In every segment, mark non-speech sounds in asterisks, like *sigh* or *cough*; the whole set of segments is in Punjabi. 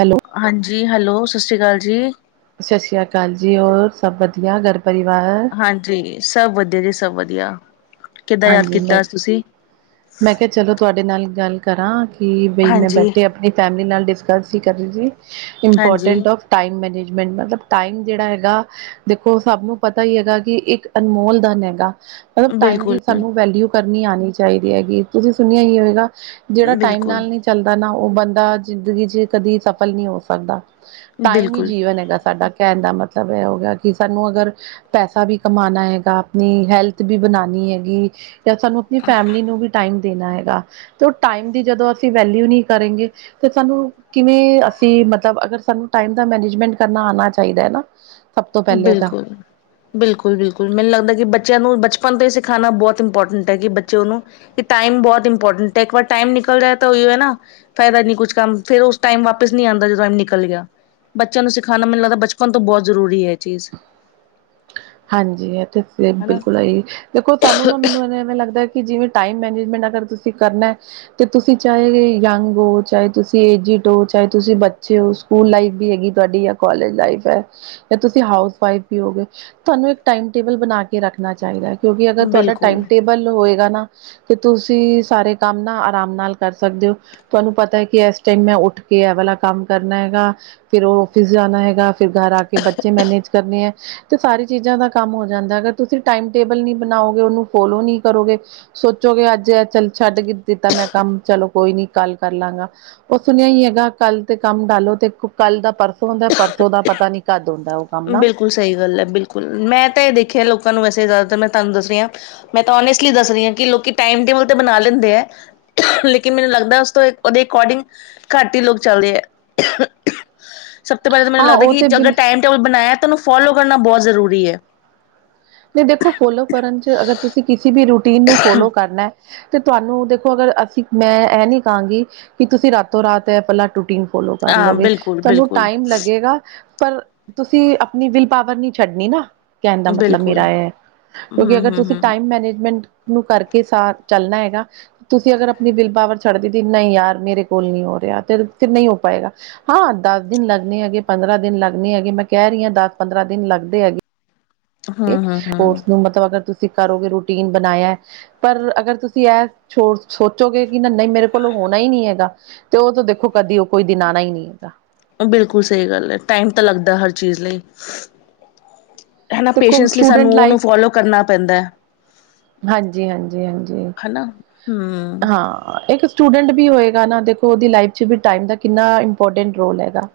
ਹੈਲੋ, ਹਾਂਜੀ।। ਹੈਲੋ, ਸਤਿ ਸ਼੍ਰੀ ਅਕਾਲ ਜੀ! ਸਤਿ ਸ੍ਰੀ ਅਕਾਲ ਜੀ! ਹੋਰ, ਸਭ ਵਧੀਆ ਘਰ? ਪਰਿਵਾਰ? ਹਾਂਜੀ। ਸਭ ਵਧੀਆ ਜੀ। ਸਭ ਵਧੀਆ। ਕਿੱਦਾਂ ਯਾਦ ਹਾਂਜੀ। ਮੈਂ, ਕੀਤਾ ਅੱਜ ਤੁਸੀਂ ਮੈਂ ਕਿਹਾ ਚਲੋ, ਤੁਹਾਡੇ ਨਾਲ ਗੱਲ ਕਰਾਂ ਕਿ ਬਈ ''ਮੈਂ ਹਾਂਜੀ ਬੈਠੇ ਆਪਣੀ ਫੈਮਿਲੀ ਨਾਲ ਡਿਸਕਸ ਹੀ ਕਰ ਰਹੀ ਥੀ, ਹਾਂਜੀ ਇੰਪੋਰਟੈਂਟ ਆਫ ਟਾਈਮ ਮੈਨੇਜ ਮਤਲਬ ਟਾਈਮ ਜਿਹੜਾ ਹੈਗਾ ਦੇਖੋ ਸਭ ਨੂੰ ਪਤਾ ਹੀ ਹੈਗਾ ਕਿ, ਇੱਕ ਅਨਮੋਲ ਦਨ ਹੈਗਾ। ਮਤਲਬ ਟਾਈਮ ਬਿਲਕੁਲ ਦੀ ਸਾਨੂੰ ਵੈਲਿਊ ਕਰਨੀ ਆਣੀ ਚਾਹੀਦੀ ਹੈਗੀ, ਤੁਸੀਂ ਸੁਣਿਆ ਹੀ ਹੋਏਗਾ ਜਿਹੜਾ ਟਾਈਮ ਬਿਲਕੁਲ ਨਾਲ ਨਹੀਂ ਚੱਲਦਾ ਨਾ ਉਹ ਬੰਦਾ ਜ਼ਿੰਦਗੀ 'ਚ ਕਦੀ ਸਫਲ ਨਹੀਂ ਹੋ ਸਕਦਾ। ਟਾਈਮ ਹੀ ਬਿਲਕੁਲ ਜੀਵਨ ਹੈਗਾ ਸਾਡਾ। ਕਹਿਣ ਦਾ ਮਤਲਬ ਇਹ ਹੋ ਗਿਆ ਕਿ, ਸਾਨੂੰ ਅਗਰ ਪੈਸਾ ਵੀ ਕਮਾਣਾ ਹੈਗਾ, ਆਪਣੀ ਹੈਲਥ ਵੀ ਬਣਾਣੀ ਹੈਗੀ ਜੀ। ਸਾਨੂੰ ਆਪਣੀ ਫੈਮਿਲੀ ਨੂੰ ਵੀ, ਟਾਈਮ ਦੇਣਾ ਹੈਗਾ ਤੋ, ਉਹ ਟਾਈਮ ਦੀ ਜਦੋਂ ਅਸੀਂ ਵੈਲਿਊ ਨਹੀਂ ਕਰੇਂਗੇ ਤੇ ਸਾਨੂੰ ਕਿਵੇਂ ਅਸੀਂ ਮਤਲਬ, ਅਗਰ ਸਾਨੂੰ ਟਾਈਮ ਦਾ ਮੈਨੇਜਮੈਂਟ ਕਰਨਾ ਆਨਾ ਚਾਹੀਦੈ ਨਾ। ਸਭ ਤੋਂ ਪਹਿਲੇ ਤਾਂ ਬਿਲਕੁਲ-ਬਿਲਕੁਲ, ਬਿਲਕੁਲ! ਮੈਨੂੰ ਲੱਗਦਾ ਕਿ, ਬੱਚਿਆਂ ਨੂੰ ਬਚ ਪਨ ਤੋਂ ਹੀ ਸਿਖਾਣਾ ਬਹੁਤ ਇੰਪੋਰਟੈਂਟ ਹੈ ਕੀ, ਬੱਚੇ ਉਹਨੂੰ ਕਿ, ਟਾਈਮ ਬਹੁਤ ਇੰਪੋਰਟੈਂਟ ਹੈ। ਇੱਕ ਵਾਰ ਟਾਈਮ ਨਿਕਲ ਜਾਏ ਤਾ ਨਾ, ਫਾਇਦਾ ਨੀ ਕੁਛ ਕੰਮ ਫਿਰ ਉਸ ਟਾਈਮ ਵਾਪਿਸ ਨੀ ਆਂਦਾ, ਜਦੋਂ ਟਾਈਮ ਨਿਕਲ ਗਿਆ। ਬੱਚਿਆਂ ਨੂੰ ਸਿਖਾਣਾ ਮੈਨੂੰ ਲੱਗਦਾ ਬਚਪਨ ਤੋਂ, ਬਹੁਤ ਜ਼ਰੂਰੀ ਹੈ ਇਹ ਚੀਜ਼। ਹਾਂਜੀ, ਇੱਹ ਤੇ *inaudible* ਹਨਾ ਬਿਲਕੁਲ ਹੈਈ, ਦੇਖੋ ਸਾਨੂੰ ਨਾ ਮੈਨੂੰ ਏਂਵੇਂ ਲੱਗਦਾ ਕਿ, ਜਿਵੇਂ ਟਾਈਮ ਮੈਨੇਜ ਮੈਨੂੰ ਲਗਦਾ ਅਗਰ ਤੁਸੀਂ ਕਰਨਾ ਤੇ, ਤੁਸੀਂ ਚਾਹੇ ਯੰਗ ਹੋ, ਚਾਹੇ ਤੁਸੀਂ ਏਜਿਡ ਹੋ, ਚਾਹੇ ਤੁਸੀਂ ਬੱਚੇ ਹੋ ਸਕੂਲ ਲਾਈਫ ਵੀ ਹੈਗੀ ਤੁਹਾਡੀ ਯਾਂ, ਕੋਾਲਜ ਲਾਈਫ ਹੈ, ਯਾ ਤੁਸੀਂ ਹਾਊਸ ਵਾਈਫ ਵੀ ਹੋ ਵਿੱਚ ਤੁਹਾਨੂੰ ਇੱਕ ਟਾਈਮ ਟੇਬਲ ਬਨਾਕੇ ਰੱਖਣਾ ਚਾਹੀਦਾ ਹੈ, ਕਿਉਂਕਿ ਅਗਰ ਤੁਹਾਡਾ ਬਿਲਕੁਲ ਟਾਈਮ ਟੇਬਲ ਹੋਏ ਨਾ ਕਿ, ਤੁਸੀਂ ਸਾਰੇ ਕੰਮ ਨਾ ਆਰਾਮ ਨਾਲ ਕਰ ਸਕਦੇ ਹੋ, ਤੁਹਾਨੂੰ ਪਤਾ ਹੈ ਕਿ, ਇਸ ਟਾਈਮ ਮੈਂ ਉੱਠ ਕੇ, ਐ ਵਾਲਾ ਕੰਮ ਕਰਨਾ ਹੈਗਾ, ਫਿਰ ਔਫਿਸ ਜਾਣਾ ਹੈਗਾ ਫਿਰ ਘਾਰ ਆਕੇ, ਬੱਚੇ ਮੈਨੇਜ ਕਰਨੇ ਹੈ, ਤੇ ਸਾਰੀ ਚੀਜ਼ਾਂ ਦਾ ਕੰਮ ਹੋ ਜਾਂਦਾ ਹੇਗਾ, ਅਗਰ ਤੁਸੀਂ ਟਾਈਮ ਟੇਬਲ ਨੀ ਬਣਾਓਗੇ, ਉਹਨੂੰ ਫੋਲੋ ਨਹੀਂ ਕਰੋਗੇ ਸੋਚੋਗੇ ਅੱਜ ਚੱਲ ਛੱਡ ਹਿ ਦਿੱਤਾ ''ਮੈਂ ਕੰਮ ਚਲੋ ਕੋਈ ਨੀ, ਕੱਲ ਕਰ ਲਾਂਗਾ, ਉਹ ਸੁਣਿਆ ਹੀ ਹੈਗਾ ਕੱਲ ਤੇ ਸੰਡਾਲੋ ਤੇ ਕੱਲ ਦਾ ਪਰਸੋਂ ਦਾ, ਪਰਸੋਂ ਦਾ ਪਤਾ ਨੀ ਕਦ ਹੁੰਦਾ ਉਹ ਕੰਮ ਨਾ ਬਿਲਕੁਲ ਸਹੀ ਗਲ ਹੈ। ਬਿਲਕੁਲ! ''ਮੈਂ ਤਾਂ ਇਹ ਦੇਖਿਆ ਲੋਕਾਂ ਨੂੰ ਵੈਸੇ, ਜ਼ਿਆਦਾਤਰ''ਮੈਂ ਤੁਹਾਨੂੰ ਦਸ ਰਹੀ ਆ। ਮੈਂ ਤਾਂਨੂ ਔਨੇਸਟਲੀ ਦੱਸ ਰਹੀ ਹਾਂ, ਕੀ ਲੋਕੀ ਟਾਈਮ ਤੇ ਨੀ, ਹੁਣ ਤੇ ਬਣਾ ਲੈਂਦੇ ਐ। ਲੇਕਿਨ ਮੈਨੂੰ ਲੱਗਦਾ ਉਸ ਤੋਂ, ਉਹਦੇ ਅਕੋਰਡਿੰਗ ਘੱਟ ਹੀ ਲੋਕ ਚੱਲਦੇ ਐਂ। *inaudible* ਸਭ ਤੋਂ ਪਹਿਲੇ ਤੇ, ਮੈਨੂੰ ਹਾਂ ਲੱਗਦਾ ਉਹ ਕੀ ਤੇ ਬਿਲ ਜਦੋ ਟਾਈਮ ਐ ਤੁਹਾਨੂੰ ਫੌਲੋ ਕਰਨਾ ਬਹੁਤ ਜ਼ਰੂਰੀ ਹੈ। ਨਹੀਂ ਦੇਖੋ ਟੀਨ ਨੂੰ ਫੋਲੋ ਕਰਨਾ। ਤੇ, ਤੁਹਾਨੂੰ ਦੇਖੋ ਅਗਰ ਅਸੀਂ ਮੈਂ ਇਹ ਨੀ ਕਹਾਂਗੀ ਕਿ, ਤੁਸੀਂ ਰਾਤੋ-ਰਾਤ ਪੱਲਾ ਟੁੱਟੀ ਫੋਲੋ ਕਰ ਹਾਂ ਲੋਗੇ ਬਿਲਕੁਲ ਤੁਹਾਨੂੰ ਬਿਲਕੁਲ ਟਾਈਮ ਲੱਗੇਗਾ ਪਰ, ਤੁਸੀਂ ਆਪਣੀ ਵਿਲ ਪਾਵਰ ਨਹੀਂ ਛੱਡਣੀ ਨਾ, ਕਹਿਣ ਦਾ ਮ ਬਿਲਕੁਲ ਮੇਰਾ ਏ, ਕਿਉਂਕਿ ਅਗਰ ਹਮ ਹਮ ਤੁਸੀਂ ਹਮ ਟਾਇਮ ਮੈਨੇਜ ਨੂੰ ਕਰਕੇ ਸ ਚੱਲਣਾ ਹੈਗਾ। ਤੁਸੀਂ ਅਗਰ ਆਪਣੀ ਵਿਲ ਪਾਵਰ ਛੱਡਦੀ ਤ ਨਹੀਂ ਯਾਰ ਮੇਰੇ ਕੋਲ ਨਹੀਂ ਹੋ ਰਿਹਾ ਤੇ ਫਿਰ ਨਹੀਂ ਹੋ ਪਾਏਗਾ, ਹਾਂ, ਦੱਸ ਦਿਨ ਲੱਗਣੇ ਹੈਗੇ, ਪੰਦਰਾਂ ਦਿਨ ਲੱਗਣੇ ਹੈਗੇ, ਮੈਂ ਕਹਿ ਰਹੀ ਦਾਸ ਪੰਦਰਾਂ ਦਿਨ ਲੱਗਦੇ ਹੈਗੇ ਹਮ ਹਮ ਹੋਰ ਉਸ ਨੂੰ ਹਮ ਮਤਲਬ ਅਗਰ ਤੁਸੀਂ ਤੁਸੀ ਕਰੋਗੇ ਰੂਟੀਨ ਬਣਾਇਆ ਪਰ ਅਗਰ ਤੁਸੀਂ ਇਹ ਚੋਂ ਸੋਚੋਗੇ ਕਿ ਨਾ ਨਹੀਂ ਮੇਰੇ ਕੋਲੋਂ ਹੋਣਾ ਹੀ ਨੀ ਹੈਗਾ ਤੇ ਉਹ ਤੇ ਦੇਖੋ ਕਦੀ ਉਹ ਕੋਈ ਦਿਨ ਆਣਾ ਹੀ ਨੀ ਹੈਗਾ ਬਿਲਕੁਲ ਸਹੀ ਗੱਲ ਹੈ ਟਾਈਮ ਤਾਂ ਲੱਗਦਾ ਹਰ ਚੀਜ਼ ਲਈ ਹਨਾ ਦੇਖੋ ਪੇਸ਼ੈਂਸਲੀ ਸਟੂਡੈਂਟ ਸਾਨੂੰ ਉਹਨੂੰ ਲਾਈਫ ਫੋਲੋ ਕਰਨਾ ਪੈਂਦਾ ਹੈ ਹਾਂਜੀ ਹਾਂਜੀ ਹਾਂਜੀ ਹਨਾ ਹਮ ਹਾਂ ਇੱਕ ਸਟੂਡੈਂਟ ਵੀ ਹੋਏ ਨਾ ਨਾ ਦੇਖੋ ਉਹਦੀ ਲਾਈਫ ਚ ਵੀ ਟਾਈਮ ਦਾ ਕਿੰਨਾ ਇੰਪੋਰਟੈਂਟ ਰੋਲ ਹੈਗਾ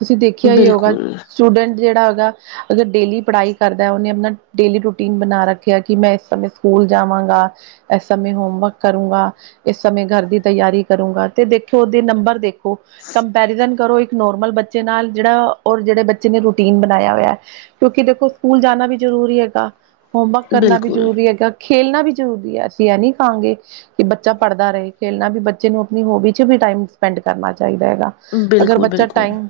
ਤੁਸੀਂ ਦੇਖਿਆ ਹੀ ਹੋਗਾ ਬਿਲਕੁਲ ਸਟੂਡੈਂਟ ਜਿਹੜਾ ਹੈਗਾ ਅਗਰ ਡੇਲੀ ਪੜ੍ਹਾਈ ਕਰਦਾ ਉਹਨੇ ਆਪਣਾ ਡੇਲੀ ਰੂਟੀਨ ਬਣਾ ਰੱਖਿਆ ਕਿ ਮੈਂ ਇਸ ਸਮੇਂ ਸਕੂਲ ਜਾਵਾਂਗਾ ਇਸ ਸਮੇਂ ਹੋਮਵਰਕ ਕਰੂੰਗਾ ਇਸ ਸਮੇਂ ਘਰ ਦੀ ਤਿਆਰੀ ਕਰੂੰਗਾ ਤੇ ਵੇਖ ਦੇਖੋ ਉਹਦੇ ਨੰਬਰ ਦੇਖੋ ਕੰਪੈਰੀਜ਼ਨ ਕਰੋ ਇੱਕ ਨੋਰਮਲ ਬੱਚੇ ਨਾਲ ਜਿਹੜਾ ਔਰ ਜਿਹੜੇ ਬੱਚੇ ਨੇ ਰੂਟੀਨ ਬਣਾਇਆ ਹੋਇਆ ਕਿਉਂਕਿ ਦੇਖੋ ਸਕੂਲ ਜਾਣਾ ਵੀ ਜ ਜ਼ਰੂਰੀ ਹੈਗਾ ਹੋਮਵਰਕ ਕਰਨਾ ਵੀ ਬਿਲਕੁਲ, ਜ਼ਰੂਰੀ ਹੈਗਾ ਖੇਲਣਾ ਵੀ ਜ਼ਰੂਰੀ ਹੈ ਅਸੀਂ ਇਹ ਨੀ ਖਾਂਗੇ ਕਿ ਬੱਚਾ ਪੜ੍ਹਦਾ ਰਹੇ ਖੇਲਣਾ ਵੀ ਬੱਚੇ ਨੂੰ ਆਪਣੀ ਹੋਬੀ ਚ ਵੀ ਟਾਈਮ ਸਪੈਂਡ ਕਰਨਾ ਚਾਹੀਦਾ ਹੈਗਾ ਅਗਰ ਬਿਲਕੁਲ, ਬੱਚਾ ਬਿਲਕੁਲ। ਟਾਈਮ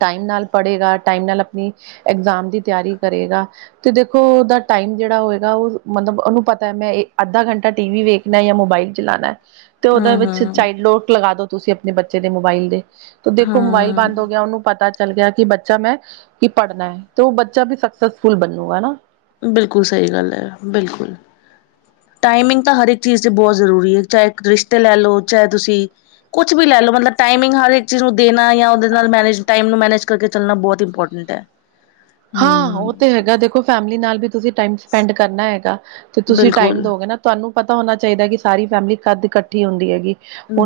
ਟਾਈਮ ਨਾਲ ਪੜ੍ਹੇਗਾ, ਟਾਈਮ ਨਾਲ ਆਪਣੀ ਐਗਜ਼ਾਮ ਦੀ ਤਿਆਰੀ ਕਰੇਗਾ, ਤੇ ਦੇਖੋ ਉਹਦਾ ਟਾਈਮ ਜਿਹੜਾ ਹੋਏਗਾ ਉਹ ਮਤਲਬ ਉਹਨੂੰ ਪਤਾ ਹੈ, ਮੈਂ ਇਹ ਅੱਧਾ ਘੰਟਾ ਟੀਵੀ ਵੇਖਣਾ ਯਾ ਮੋਬਾਈਲ ਚਲਾਣੈ। ਤੇ, ਉਹਦੇ ਵਿੱਚ ਹੂੰ-ਹੂੰ, ਹੂੰ। ਚਾਈਲਡ ਲੋੋਕ ਲਗਾ ਦੋ, ਤੁਸੀਂ ਆਪਣੇ ਬੱਚੇ ਦੇ ਮੋਬਾਈਲ ਦੇ ਦੇਖੋ ਮੋਬਾਈਲ ਬੰਦ ਹੋ ਹੂੰ, ਗਿਆ ਉਹਨੂੰ ਪਤਾ ਚੱਲ ਗਿਆ ਕਿ ਬੱਚਾ ਮੈਂ ਕਿ ਪੜ੍ਹਦੈ ਤੇ ਉਹ ਬੱਚਾ ਵੀ ਸਕਸੈਸਫੁਲ ਬਣੂਗਾ ਹਨਾ ਬਿਲਕੁਲ ਸਹੀ ਗੱਲ ਹੈ ਬਿਲਕੁਲ ਟਾਈਮਿੰਗ ਤਾਂ ਹਰ ਇੱਕ ਚੀਜ਼ ਤੇ ਬਹੁਤ ਜ਼ਰੂਰੀ ਹੈ ਚਾਹੇ ਰਿਸ਼ਤੇ ਲੈ ਲਓ ਚਾਹੇ ਤੁਸੀਂ ਕੁਛ ਵੀ ਲੈ ਲੋ ਮਤਲਬ ਟਾਈਮਿੰਗ ਹਰ ਚੀਜ਼ ਨੂੰ ਦੇਣਾ ਆ ਓਦੇ ਨਾਲ ਮੈਨੇਜ ਟਾਈਮ ਨੂੰ ਮੈਨੇਜ ਕਰਕੇ ਚੱਲਣਾ ਬਹੁਤ ਇੰਪੋਰਟੈਂਟ ਹੈ ਹਾਂ ਉਹ ਤੇ ਹੈਗਾ ਦੇਖੋ ਫੈਮਿਲੀ ਨਾਲ ਵੀ ਤੁਸੀਂ ਟਾਈਮ ਸਪੈਂਡ ਕਰਨਾ ਹੈਗਾ ਤੇ ਤੁਸੀਂ ਟਾਈਮ ਬਿਲਕੁਲ, ਦੋਗੇ ਨਾ ਤੁਹਾਨੂੰ ਪਤਾ ਹੋਣਾ ਚਾਹੀਦਾ ਕਿ ਸਾਰੀ ਫੈਮਿਲੀ ਕਦ ਇਕੱਠੀ ਹੁੰਦੀ ਹੈਗੀ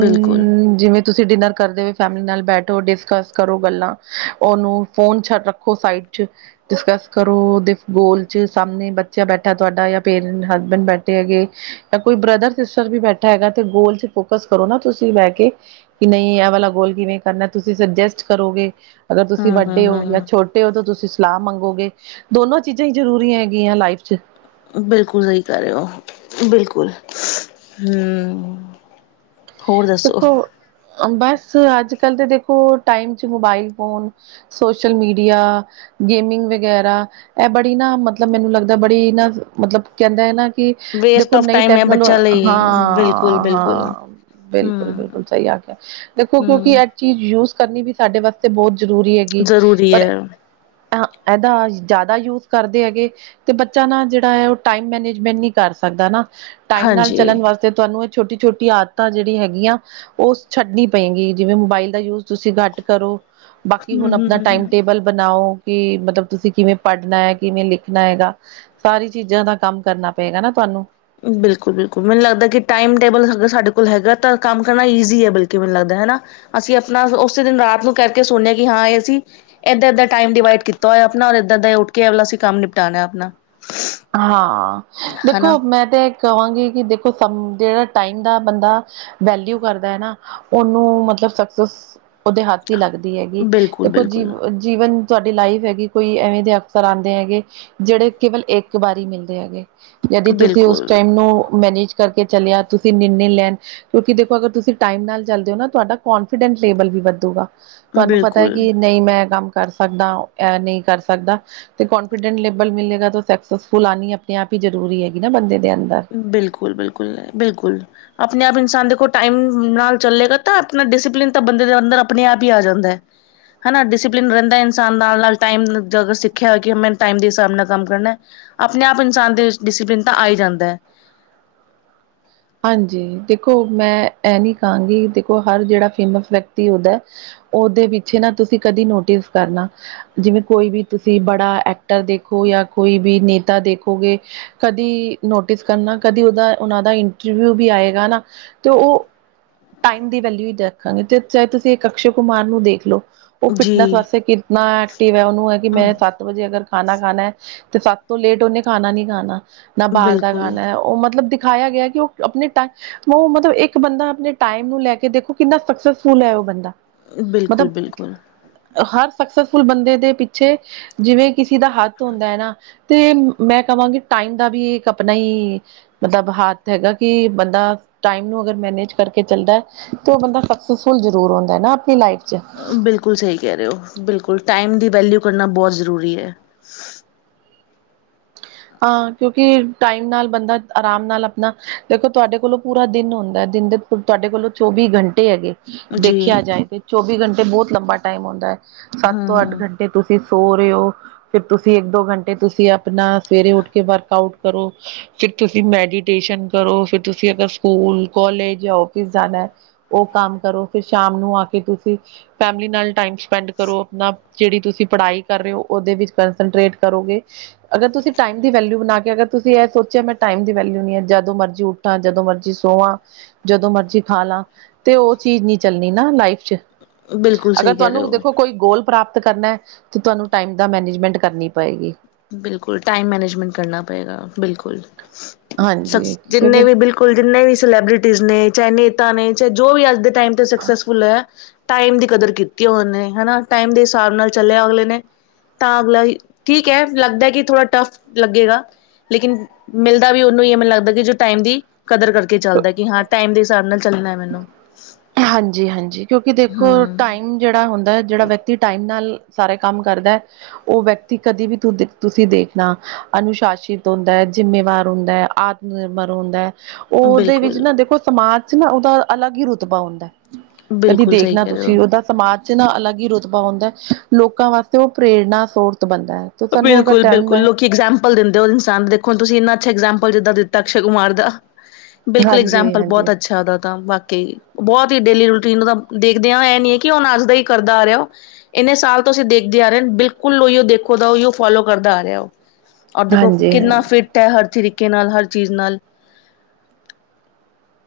ਬਿਲਕੁਲ। ਜਿਵੇਂ ਤੁਸੀਂ ਡਿਨਰ ਕਰਦੇ ਹੋਏ ਫੈਮਿਲੀ ਨਾਲ ਬੈਠੋ ਡਿਸਕਸ ਕਰੋ ਗੱਲਾਂ ਉਹਨੂੰ ਫੋਨ ਛੱਡ ਰੱਖੋ ਸਾਈ ਡਿਸਕਸ ਕਰੋ ਓਦੇ ਗੋਲ ਚ ਸਾਹਮਣੇ ਬੱਚਾ ਬੈਠਾ ਤੁਹਾਡਾ ਯਾ ਪੇਰੈਂਟ ਹਸਬੈਂਡ ਬੈਠੇ ਹੈਗੇ ਜਾਂ ਕੋਈ ਬ੍ਰਦਰ ਸਿਸਟਰ ਵੀ ਬੈਠਾ ਹੈਗਾ ਤੇ ਗੋਲ ਚ ਫੋਕਸ ਕਰੋ ਨਾ ਤੁਸੀਂ ਬਹਿ ਕੇ ਨਹੀਂ ਇਹ ਵਾਲਾ ਗੋਲ ਕਿਵੇਂ ਕਰਨਾ ਤੁਸੀਂ ਸੁਜੈਸਟ ਕਰੋਗੇ ਅਗਰ ਤੁਸੀਂ ਵੱਡੇ ਹੋ ਯਾ ਹੂੰ-ਹੂੰ-ਹੂੰ। ਛੋਟੇ ਹੋ ਤਾਂ ਤੁਸੀਂ ਸਲਾਹ ਮੰਗੋਗੇ ਦੋਨੋ ਚੀਜ਼ਾਂ ਹੀ ਜ਼ਰੂਰੀ ਹੈਗੀਆਂ ਲਾਈਫ ਚ ਬਿਲਕੁਲ ਸਹੀ ਕਰ ਰਹੇ ਹੋ ਬਿਲਕੁਲ ਹਮ ਹੋਰ ਦੱਸੋ ਦੇਖੋ ਬਸ ਅੱਜ-ਕੱਲ੍ਹ ਤੇ ਦੇਖੋ ਟਾਈਮ ਚ mobile phone social media gaming ਵਗੈਰਾ ਇਹ ਬੜੀ ਨਾ ਮਤਲਬ ਮੈਨੂੰ ਲੱਗਦਾ ਬੜੀ ਨਾ ਮਤਲਬ ਕਹਿੰਦੇ ਹ ਨਾ ਕਿ ਵੇਸਟ ਦੇਖੋ ਆਫ ਨਈ ਟਾਈਮ ਐ ਟੈਕਨੋਲੋ ਬੱਚਿਆਂ ਹਾਂ ਲਈ ਹਾਂ ਬਿਲਕੁਲ-ਬਿਲਕੁਲ। ਹੂੰ। ਬਿਲਕੁਲ-ਬਿਲਕੁਲ ਸਹੀ ਆਖਿਆ ਦੇਖੋ ਕਿਉਂਕਿ ਹਮ ਇਹ ਚੀਜ਼ ਯੂਜ ਕਰਨੀ ਵੀ ਸਾਡੇ ਵਾਸਤੇ ਬਹੁਤ ਜ਼ਰੂਰੀ ਹੈਗੀ ਜ਼ਰੂਰੀ ਪਰ ਹੈ ਇਹਦਾ ਜ਼ਿਆਦਾ ਯੂਜ ਕਰਦੇ ਹੈਗੇ ਤੇ ਬੱਚਾ ਨਾ ਜਿਹੜਾ ਹੈ ਉਹ ਟਾਈਮ ਮੈਨੇਜਮੈਂਟ ਨੀ ਕਰ ਸਕਦਾ ਨਾ ਟਾਈਮ ਨਾਲ ਹਾਂਜੀ ਚੱਲਣ ਵਾਸਤੇ ਤੁਹਾਨੂੰ ਇਹ ਛੋਟੀ-ਛੋਟੀ ਆ ਜਿਹੜੀ ਹੈਗੀਆਂ ਉਹ ਛੱਡਣੀ ਪਏਗੀ ਜਿਵੇਂ ਮੋਬਾਈਲ ਦਾ ਯੂਜ ਤੁਸੀਂ ਘੱਟ ਕਰੋ ਬਾਕੀ ਹਮ ਹੁਣ ਆਪਣਾ ਹਮ ਟਾਈਮ ਟੇਬਲ ਬਣਾਓ ਕਿ ਮਤਲਬ ਤੁਸੀਂ ਕਿਵੇਂ ਪੜ੍ਹਨਾ ਹੈ ਕਿਵੇਂ ਲਿਖਣਾ ਹੈਗਾ ਸਾਰੀ ਚੀਜ਼ਾਂ ਦਾ ਕੰਮ ਕਰਨਾ ਪਏਗਾ ਨਾ ਤੁਹਾਨੂੰ ਬਿਲਕੁਲ ਬਿਲਕੁਲ ਮੈਨੂੰ ਲੱਗਦਾ ਕਿ ਟਾਈਮ ਟੇਬਲ ਅਗਰ ਸਾਡੇ ਕੋਲ ਹੈਗਾ ਤਾਂ ਕੰਮ ਕਰਨਾ ਈਜੀ ਹੈ ਬਲਕਿ ਮੈਨੂੰ ਲੱਗਦਾ ਹਨਾ ਅਸੀਂ ਆਪਣਾ ਉਸੇ ਦਿਨ ਰਾਤ ਨੂੰ ਕਰਕੇ ਸੋਣੇ ਆ ਕਿ ਹਾਂ ਇਹ ਅਸੀਂ ਏਦਾਂ ਏਦਾਂ ਟਾਈਮ ਡਿਵਾਈਡ ਕੀਤਾ ਆਪਣਾ ਔਰ ਇਦਾ ਇਦਾ ਉੱਠ ਕੇ ਐ ਵਾਲਾ ਅਸੀਂ ਕੰਮ ਨਿਪਟਾਨਾ ਆਪਣਾ ਹਾਂ ਹਨਾ ਦੇਖੋ ਮੈਂ ਤੇ ਕਹਾਂਗੀ ਕਿ ਦੇਖੋ ਸਮ ਜਿਹੜਾ ਟਾਈਮ ਦਾ ਬੰਦਾ ਵੈਲਿਊ ਕਰਦਾ ਹੈ ਨਾ ਉਹਨੂੰ ਮਤਲ ਸੁਕਸੈਸ ਉਹਦੇ ਹੱਥ ਹੀ ਲੱਗਦੀ ਹੈਗੀ ਬਿਲਕੁਲ ਦੇਖੋ ਬਿਲਕੁਲ ਜੀਵ ਜੀਵਨ ਤੁਹਾਡੀ ਲਾਈਫ ਹੈਗੀ ਕੋਈ ਐਵੇਂ ਦੇ ਅਫਸਰ ਆਂਦੇ ਹੈਗੇ, ਜਿਹੜੇ ਕੇਵਲ ਇੱਕ ਵਾਰੀ ਮਿਲਦੇ ਹੈਗੇ। ਜਦ ਤੁਸੀਂ ਉਸ ਬਿਲਕੁਲ ਟਾਈਮ ਨੂੰ ਮੈਨੇਜ ਕਰਕੇ ਚਲਿਆ ਤੁਸੀਂ *unintelligible* ਲੈਣ ਕਿਉਂਕਿ ਦੇਖੋ ਅਗਰ ਤੁਸੀਂ ਟਾਈਮ ਨਾਲ ਚੱਲਦੇ ਹੋ ਨਾ ਤੁਹਾਡਾ ਕੋਂਫੀਡੈਂ ਲੇਬਲ ਵੀ ਵੱਧੂਗਾ। ਤੁਹਾਨੂੰ ਪਤਾ ਏ ਬਿਲਕੁਲ ਕਿ ਨਹੀਂ ਮੈਂ ਕੰਮ ਕਰ ਸਕਦਾ ਏ ਨਹੀਂ ਕਰ ਸਕਦਾ ਤੇ ਕੋਂਨਫੀਡੈਂਟ ਲੈਬਲ ਮਿਲੇਗਾ ਤੇ ਸਕਸੈਸਫੁੱਲ ਆਂਣੀ ਆਪਣੇ ਆਪ ਹੀ ਜ਼ਰੂਰੀ ਹੈਗੀ ਨਾ ਬੰਦੇ ਨ ਬਿਲਕੁਲ, ਬਿਲਕੁਲ, ਬਿਲਕੁਲ ਆਪ *unintelligible* ਇਨਸਾਨ ਦੇਖੋ ਟਾਈਮ ਨਾਲ ਚੱਲੇਗਾ ਤਾਂ ਆਪਣਾ ਡਿਸਪਲਿਨ ਤਾਂ ਬੰਦੇ ਦੇ ਅੰਦਰ ਆਪਣੇ ਆਪ ਈ ਆ ਜਾਂਦਾ। ਹਨਾ, ਡਿਸਿਪਲਿਨ ਰਹਿੰਦਾ ਇਨਸਾਨ ਦਾ ਨਾਲ ਨਾਲ ਟਾਈਮ ਨਜ ਸਿੱਖਿਆ ਕਿ ਮੈ ਟਾਈਮ ਦੇ ਹਿਸਾਬ ਨਾਲ ਕੰਮ ਕਰਨਾ ਆਪਣੇ ਆਪ ਇਨਸਾਨ ਦੇ ਵਿੱਚ ਡਿਸਿਪਲਿਨ ਤਾਂ ਆਈ ਜਾਂਦਾ। ਹਾਂਜੀ ਦੇਖੋ ਮੈਂ ਏ ਨੀ ਕਹਾਂਗੀ ਦੇਖੋ ਹਰ ਜਿਹੜਾ ਫੇਮਸ ਵਿਅਕਤੀ ਉਦਾ ਔਦੇ ਪਿੱਛੇ ਨਾ ਕੋਈ ਆ ਕੋਈ ਵੀ ਨੇਤਾ *unintelligible* ਅਭੀ ਆਏਗਾ ਨਾ ਤੋ ਉਹ ਟਾਈਮ ਦੀ ਵੈਲਿਊ ਹੀ ਦੇਖਾਂਗੇ ਤੇ ਚਾਹੇ ਤੁਸੀਂ ਇੱਕ ਅਕਸ਼ੇ ਕੁਮਾਰ ਨੂੰ ਦੇਖ ਲੋ। ਔ ਫਿਟਨੈਸ ਜੀ ਵਾਸਤੇ ਕਿਤਨਾ ਐਕਟਿਵ ਏ। ਔਨੂੰ ਏ ਕਿ ਮੈਂ ਸੱਤ ਵਜੇ ਅਗਰ ਖਾਣਾ ਖਾਣਾ ਹੈ ਤੇ ਸੱਤ ਤੋਂ ਲੇਟ ਉਹਨੇ ਖਾਣਾ ਨੀ ਖਾਣਾ ਨਾ ਬਾਹਰ ਦਾ ਬਿਲਕੁਲ ਖਾਣਾ ਹੈ ਉਹ ਮਤਲਬ ਦਿਖਾਇਆ ਗਿਆ ਕਿ ਉਹ ਆਪਣੇ ਟ ਓ ਮਤਲਬ ਇੱਕ ਬੰਦਾ ਆਪਣੇ ਟਾਈਮ ਨੂੰ ਲੈ ਕੇ ਦੇਖੋ ਕਿੰਨਾ ਸਕਸੈਸਫੁਲ ਹੈ ਉਹ ਬੰਦਾ ਮਤਲਬ ਬਿਲਕੁਲ ਬਿਲਕੁਲ। ਹਰ ਸਕਸੈਸਫੁਲ ਬੰਦੇ ਦੇ ਪਿੱਛੇ ਜਿਵੇਂ ਕਿਸੇ ਦਾ ਹੱਥ ਹੁੰਦਾ ਏ ਨਾ ਤੇ ਮੈਂ ਕਵਾਂਗੀ ਟਾਈਮ ਦਾ ਵੀ ਇੱਕ ਆਪਣਾ ਈ ਮਤਲਬ ਹੱਥ ਹੈਗਾ। ਕਿ ਬੰਦਾ ਟਾਈਮ ਨੂੰ ਅਗਰ ਮੈਨੇਜ ਕਰਕੇ ਚੱਲਦਾ ਤਾਂ ਔ ਬੰਦਾ ਸਕਸੈਸਫੁੱਲ ਜ਼ਰੂਰ ਹੁੰਦਾ ਏ ਨਾ ਆਪਣੀ ਲਾਈਫ ਚ ਬਿਲਕੁਲ ਸਹੀ ਕਹਿ ਰਹੇ ਹੋ। ਬਿਲਕੁ ਟਾਈਮ ਦੀ ਵੈਲਿਊ ਕਰਨਾ ਬਹੁਤ ਜ਼ਰੂਰੀ ਏ। ਹਾਂ ਕਿਉਂਕਿ ਟਾਈਮ ਨਾਲ ਬੰਦਾ ਆਰਾਮ ਨਾਲ ਆਪਣਾ ਦੇਖੋ ਤੁਹਾਡੇ ਕੋਲੋਂ ਪੂਰਾ ਦਿਨ ਹੁੰਦਾ। ਦਿਨ ਦੇ ਤੁਹਾਡੇ ਕੋਲੋਂ ਚੌਵੀ ਘੰਟੇ ਹੈਗੇ। ਜੀ ਦੇਖਿਆ ਜਾਏ ਤੇ ਚੌਵੀ ਘੰਟੇ ਬਹੁਤ ਲੰਬਾ ਟਾਈਮ ਹੁੰਦਾ ਸੱਤ ਹਮ ਤੋਂ ਅੱਠ ਹਮ ਘੰਟੇ ਤੁਸੀਂ ਸੋ ਰਹੇ ਔ। ਸਵੇਰੇ ਉੱਠ ਕੇ ਵਰਕ ਆਊਟ ਕਰੋ। ਚਲੇ ਜਾਓ ਪੀਜ਼ਾ ਲੈਣ। *unintelligible* ਟਾਈਮ ਦੀ ਵੈਲਿਊ ਬਣਾ ਕੇ ਅਗਰ ਜਦੋਂ ਮਰਜ਼ੀ ਖਾ ਲਾ ਤੇ ਔ ਚੀਜ਼ ਨਹੀ ਚੱਲਣੀ ਨਾ ਲਾਈਫ ਚ। ਬਿਲਕੁਲ ਅਗਰ ਸਹੀ ਕਹਿ ਰਹੇ ਤੁਹਾਨੂੰ ਹੋ ਦੇਖੋ ਕੋਈ ਗੋਲ ਪ੍ਰਾਪਤ ਤਾ ਕਰਨਾ ਤੇ ਤੁਹਾਨੂੰ ਟਾਈਮ ਦਾ ਮੈਨੇਜਮੈਂਟ ਕਰਨੀ ਪਏਗੀ। ਬਿਲਕੁਲ ਟਾਈਮ ਮੈਨੇਜਮੈਂਟ ਕਰਨਾ ਹਾਂਜੀ ਸਕਸ ਜਿੰਨੇ ਕਿਉਂਕਿ ਵੀ ਬਿਲਕੁਲ ਜਿੰਨੇ ਵੀ ਸਿਲੇਬ੍ਰਿਟੀਜ਼ ਨੇ ਚਾਹੇ ਨੇਤਾ ਨੇ ਚਾਹੇ ਜੋ ਵੀ ਅੱਜ ਦੇ ਟਾਈਮ ਤੇ ਸਕਸੈਸਫੁੱਲ ਐ ਟਾਈਮ ਦੀ ਕਦਰ ਕੀਤੀ ਔਨੇ ਹਨਾ ਟਾਈਮ ਦੇ ਹਿਸਾਬ ਨਾਲ ਚੱਲਿਆ ਅਗਲੇ ਨੇ ਤਾਂ ਅਗਲਾ ਠੀਕ ਐ, ਲੱਗਦਾ ਕਿ ਥੋੜ੍ਹਾ ਟਫ ਲੱਗੇਗਾ। ਲੇਕਿਨ ਮਿਲਦਾ ਵੀ ਔਨੂੰ ਈ ਹੈ। ਮੈਨੂੰ ਲੱਗਦਾ ਕਿ ਜੋ ਟਾਈਮ ਦੀ ਕਦਰ ਕਰਕੇ ਚੱਲਦਾ ਕਿ ਹਾਂ ਟਾਈਮ ਦੇ ਹਿਸਾਬ ਨਾਲ ਚੱਲਣਾ ਐ ਮੈਨੂੰ। ਹਾਂਜੀ ਹਾਂਜੀ, ਕਿਉਂਕਿ ਦੇਖੋ ਹਮ ਟਾਈਮ ਜਿਹੜਾ ਹੁੰਦਾ ਸਾਰਾ ਕੰਮ ਕਰਦਾ ਔ ਵਿਅਕਤੀ ਕਦੇ ਵੀ ਤੁ ਤੁਸੀਂ ਦੇਖਣਾ ਅਨੁਸ਼ਾਸਿਤ ਜ਼ਿੰਮੇਵਾਰ ਹੁੰਦਾ ਆਤਮ ਨਿਰਭਰ ਰੁੰ ਔ ਔਦੇ ਵਿੱਚ ਬਿਲਕੁਲ ਨਾ ਦੇਖੋ ਸਮਾਜ ਚ ਨਾ ਔਦਾ ਅਲੱਗ ਹੀ ਰੁਤਬਾ ਹੁੰਦਾ। ਕਦੀ ਬਿਲਕੁਲ ਸਹੀ ਦੇਖਣਾ ਕਹਿ ਰਹੇ ਹੋ ਤੁਸੀਂ ਔਦਾ ਸਮਾਜ ਚ ਨਾ ਅਲੱਗ ਹੀ ਰੁ ਬਾ ਹੁੰਦਾ ਲੋਕਾਂ ਵਾਸਤੇ ਔ ਪ੍ਰੇਰਨਾ ਸੋਤ ਬਣਦਾ ਐ ਤੇ ਸਾਨੂੰ ਅਗਰ *unintelligible* ਬੋਲ ਦਿੰਦੇ ਹੋ ਇਨਸਾਨ ਦੇਖੋ ਤੁਸੀਂ ਇੰਨਾ ਅੱਛਾ ਇਗਜਾਮਪਲ ਜਿੱਦਾਂ ਦਿੱਤਾ ਅਕਸ਼ੈ ਕੁਮਾਰ ਦਾ। ਬਿਲਕੁਲ, ਐਗਜ਼ਾਮਪਲ ਬਹੁਤ ਹਾਂਜੀ-ਹਾਂਜੀ ਅੱਛਾ ਓਦਾ ਹਾਂ ਬਾਕੀ, ਬਹੁਤ ਹੀ ਡੇਲੀ ਰੂਟੀਨ ਤਾਂ ਦੇਖਦਿਆਂ। ਇਹ ਨੀ ਹੈ ਕਿ, ਉਹ ਨੀ ਕਿ ਅੱਜ ਦਾ ਕਰਦਾ ਆ ਰਿਹਾ। ਏਨੇ ਸਾਲ ਤੋਂ ਤੁਸੀੇ ਦੇਖਦੇ ਆ ਰਹੇ ਓ, ਬਿਲਕੁਲ ਓਈ ਓ ਦੇਖੋ ਉਦਾ ਓਈ ਓ ਉਹ ਫੋਲੋ ਕਰਦਾ ਆ ਰਿਹਾ। ਉਹ ਔਰ ਦੇਖੋ ਹਾਂਜੀ-ਹਾਂਜੀ ਕਿੰਨਾ ਫਿੱਟ ਹੈ। ਹਰ ਤਰੀ ਤਰੀਕੇ ਨਾਲ, ਹਰ ਚੀਜ਼ ਨਾਲ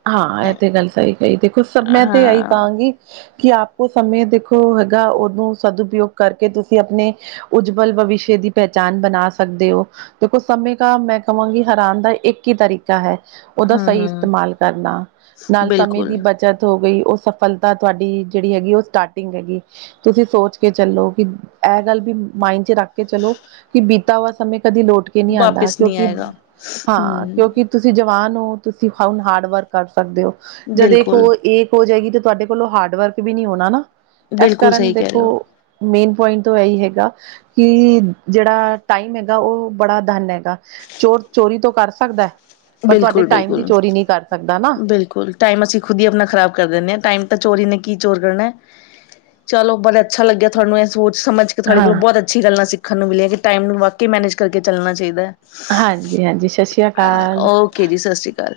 ਹਾਂ। ਇਹ ਤੇ ਗੱਲ ਸਹੀ ਕਹੀ, ਦੇਖੋ ਸਭ ਮੈਂ ਤੇ ਇਹੀ ਹਾਂ ਕਹਾਂਗੀ। ਕਿ ਆਪ ਕੋ ਸਮੇਂ ਦੇਖੋ ਹੈਗਾ। ਉਹਨੂੰ ਸਦ ਉਪਯੋਗ ਕਰਕੇ, ਤੁਸੀਂ ਆਪਣੇ ਉਜਵਲ ਭਵਿਸ਼ ਦੀ ਪਹਿਚਾਣ ਬਣਾ ਸਕਦੇ ਓ, ਦੇਖੋ ਸਮੇਂ ਕ ਮੈਂ ਕਹਾਂਗੀ, ਹੈਰਾਨ ਦਾ ਇੱਕ ਹੀ ਤਰੀਕਾ ਹੈ। ਉਹਦਾ ਹੂੰ ਸਹੀ ਹੂੰ ਇਸਤੇਮਾਲ ਕਰਨਾ, ਨਾਲ ਸਮੇਂ ਬਿਲਕੁਲ ਦੀ ਬੱਚਤ ਹੋ ਗਈ। ਉਹ ਸਫਲਤਾ ਤੁਹਾਡੀ ਜਿਹੜੀ ਹੈਗੀ ਉਹ ਸਟਾਰਟਿੰਗ ਹੈਗੀ। ਤੁਸੀਂ ਸੋਚ ਕੇ ਚੱਲੋ ਕਿ ਇਹ ਗੱਲ ਵੀ ਮਾਇਡ ਚ ਰੱਖ ਕੇ ਚਲੋ। ਕਿ ਬੀਤਾ ਹੋਆ ਸਮੇਂ ਕਦੀ ਲਟ ਕੇ ਨਹੀਂ ਆਉਂਦਾ। ਵਾਪਿਸ ਨਹੀਂ ਕਿਉਂਕਿ, ਆਏਗਾ ਹਾਂ ਹੂੰ ਕਿਉਂਕਿ, ਤੁਸੀਂ ਜਵਾਨ ਓ ਤੁਸੀਂ ਹੁਣ ਹਾਰਡ ਵਰਕ ਕਰ ਸਕਦੇ ਹੋ, ਜਦੇ ਕੋ ਬਿਲਕੁਲ ਇਕ ਹੋ ਜਾਏਗੀ। ਤੁਹਾਡੇ ਕੋਲ ਹਾਰਡ ਵਰਕ ਵੀ ਨੀ ਹੋਣਾ ਨਾ। ਇਸ ਬਿਲਕੁਲ ਕਾਰਨ ਸਹੀ ਕਹਿ ਰਹੇ ਦੇਖੋ ਹੋ ਮੇਨ ਪੁਆਇੰਟ ਤੋਂ ਇਹੀ ਹੈਗਾ। ਕਿ ਜਿਹੜਾ ਟਾਈਮ ਹੈਗਾ। ਉਹ ਬੜਾ ਧਨ ਹੈਗਾ। ਚੋਰ ਚੋਰੀ ਤੋਂ ਕਰ ਸਕਦਾ। ਪਰ ਤੁਹਾਡੇ ਬਿਲਕੁਲ ਟਾਈਮ ਦੀ ਬਿਲਕੁਲ ਚੋਰੀ ਨਹੀਂ ਕਰ ਸਕਦਾ ਨਾ। ਬਿਲਕੁਲ ਟਾਈਮ ਅਸੀਂ ਖੁਦ ਹੀ ਆਪਣਾ ਖਰਾਬ ਕਰ ਦਿੰਦੇ ਆਂ। ਟਾਈਮ *unintelligible* ਸਮਝ ਕੇ ਤੁਹਾਡੇ ਕੋਲੋਂ ਹਾਂ। ਬਹੁਤ ਅੱਛੀ ਗੱਲਾਂ ਸਿੱਖਣ ਨੂੰ ਮਿਲੀਆਂ ਕਿ ਟਾਈਮ ਨੂੰ ਵਾਕੇ ਹੀ ਮੈਨੇਜ ਕਰਕੇ ਚਲਣਾ ਚਾਹੀਦਾ। ਹਾਂਜੀ ਹਾਂਜੀ। ਸਤਿ ਸ੍ਰੀ ਅਕਾਲ ਓਕੇ ਜੀ। ਸਤਿ ਸ੍ਰੀ ਅਕਾਲ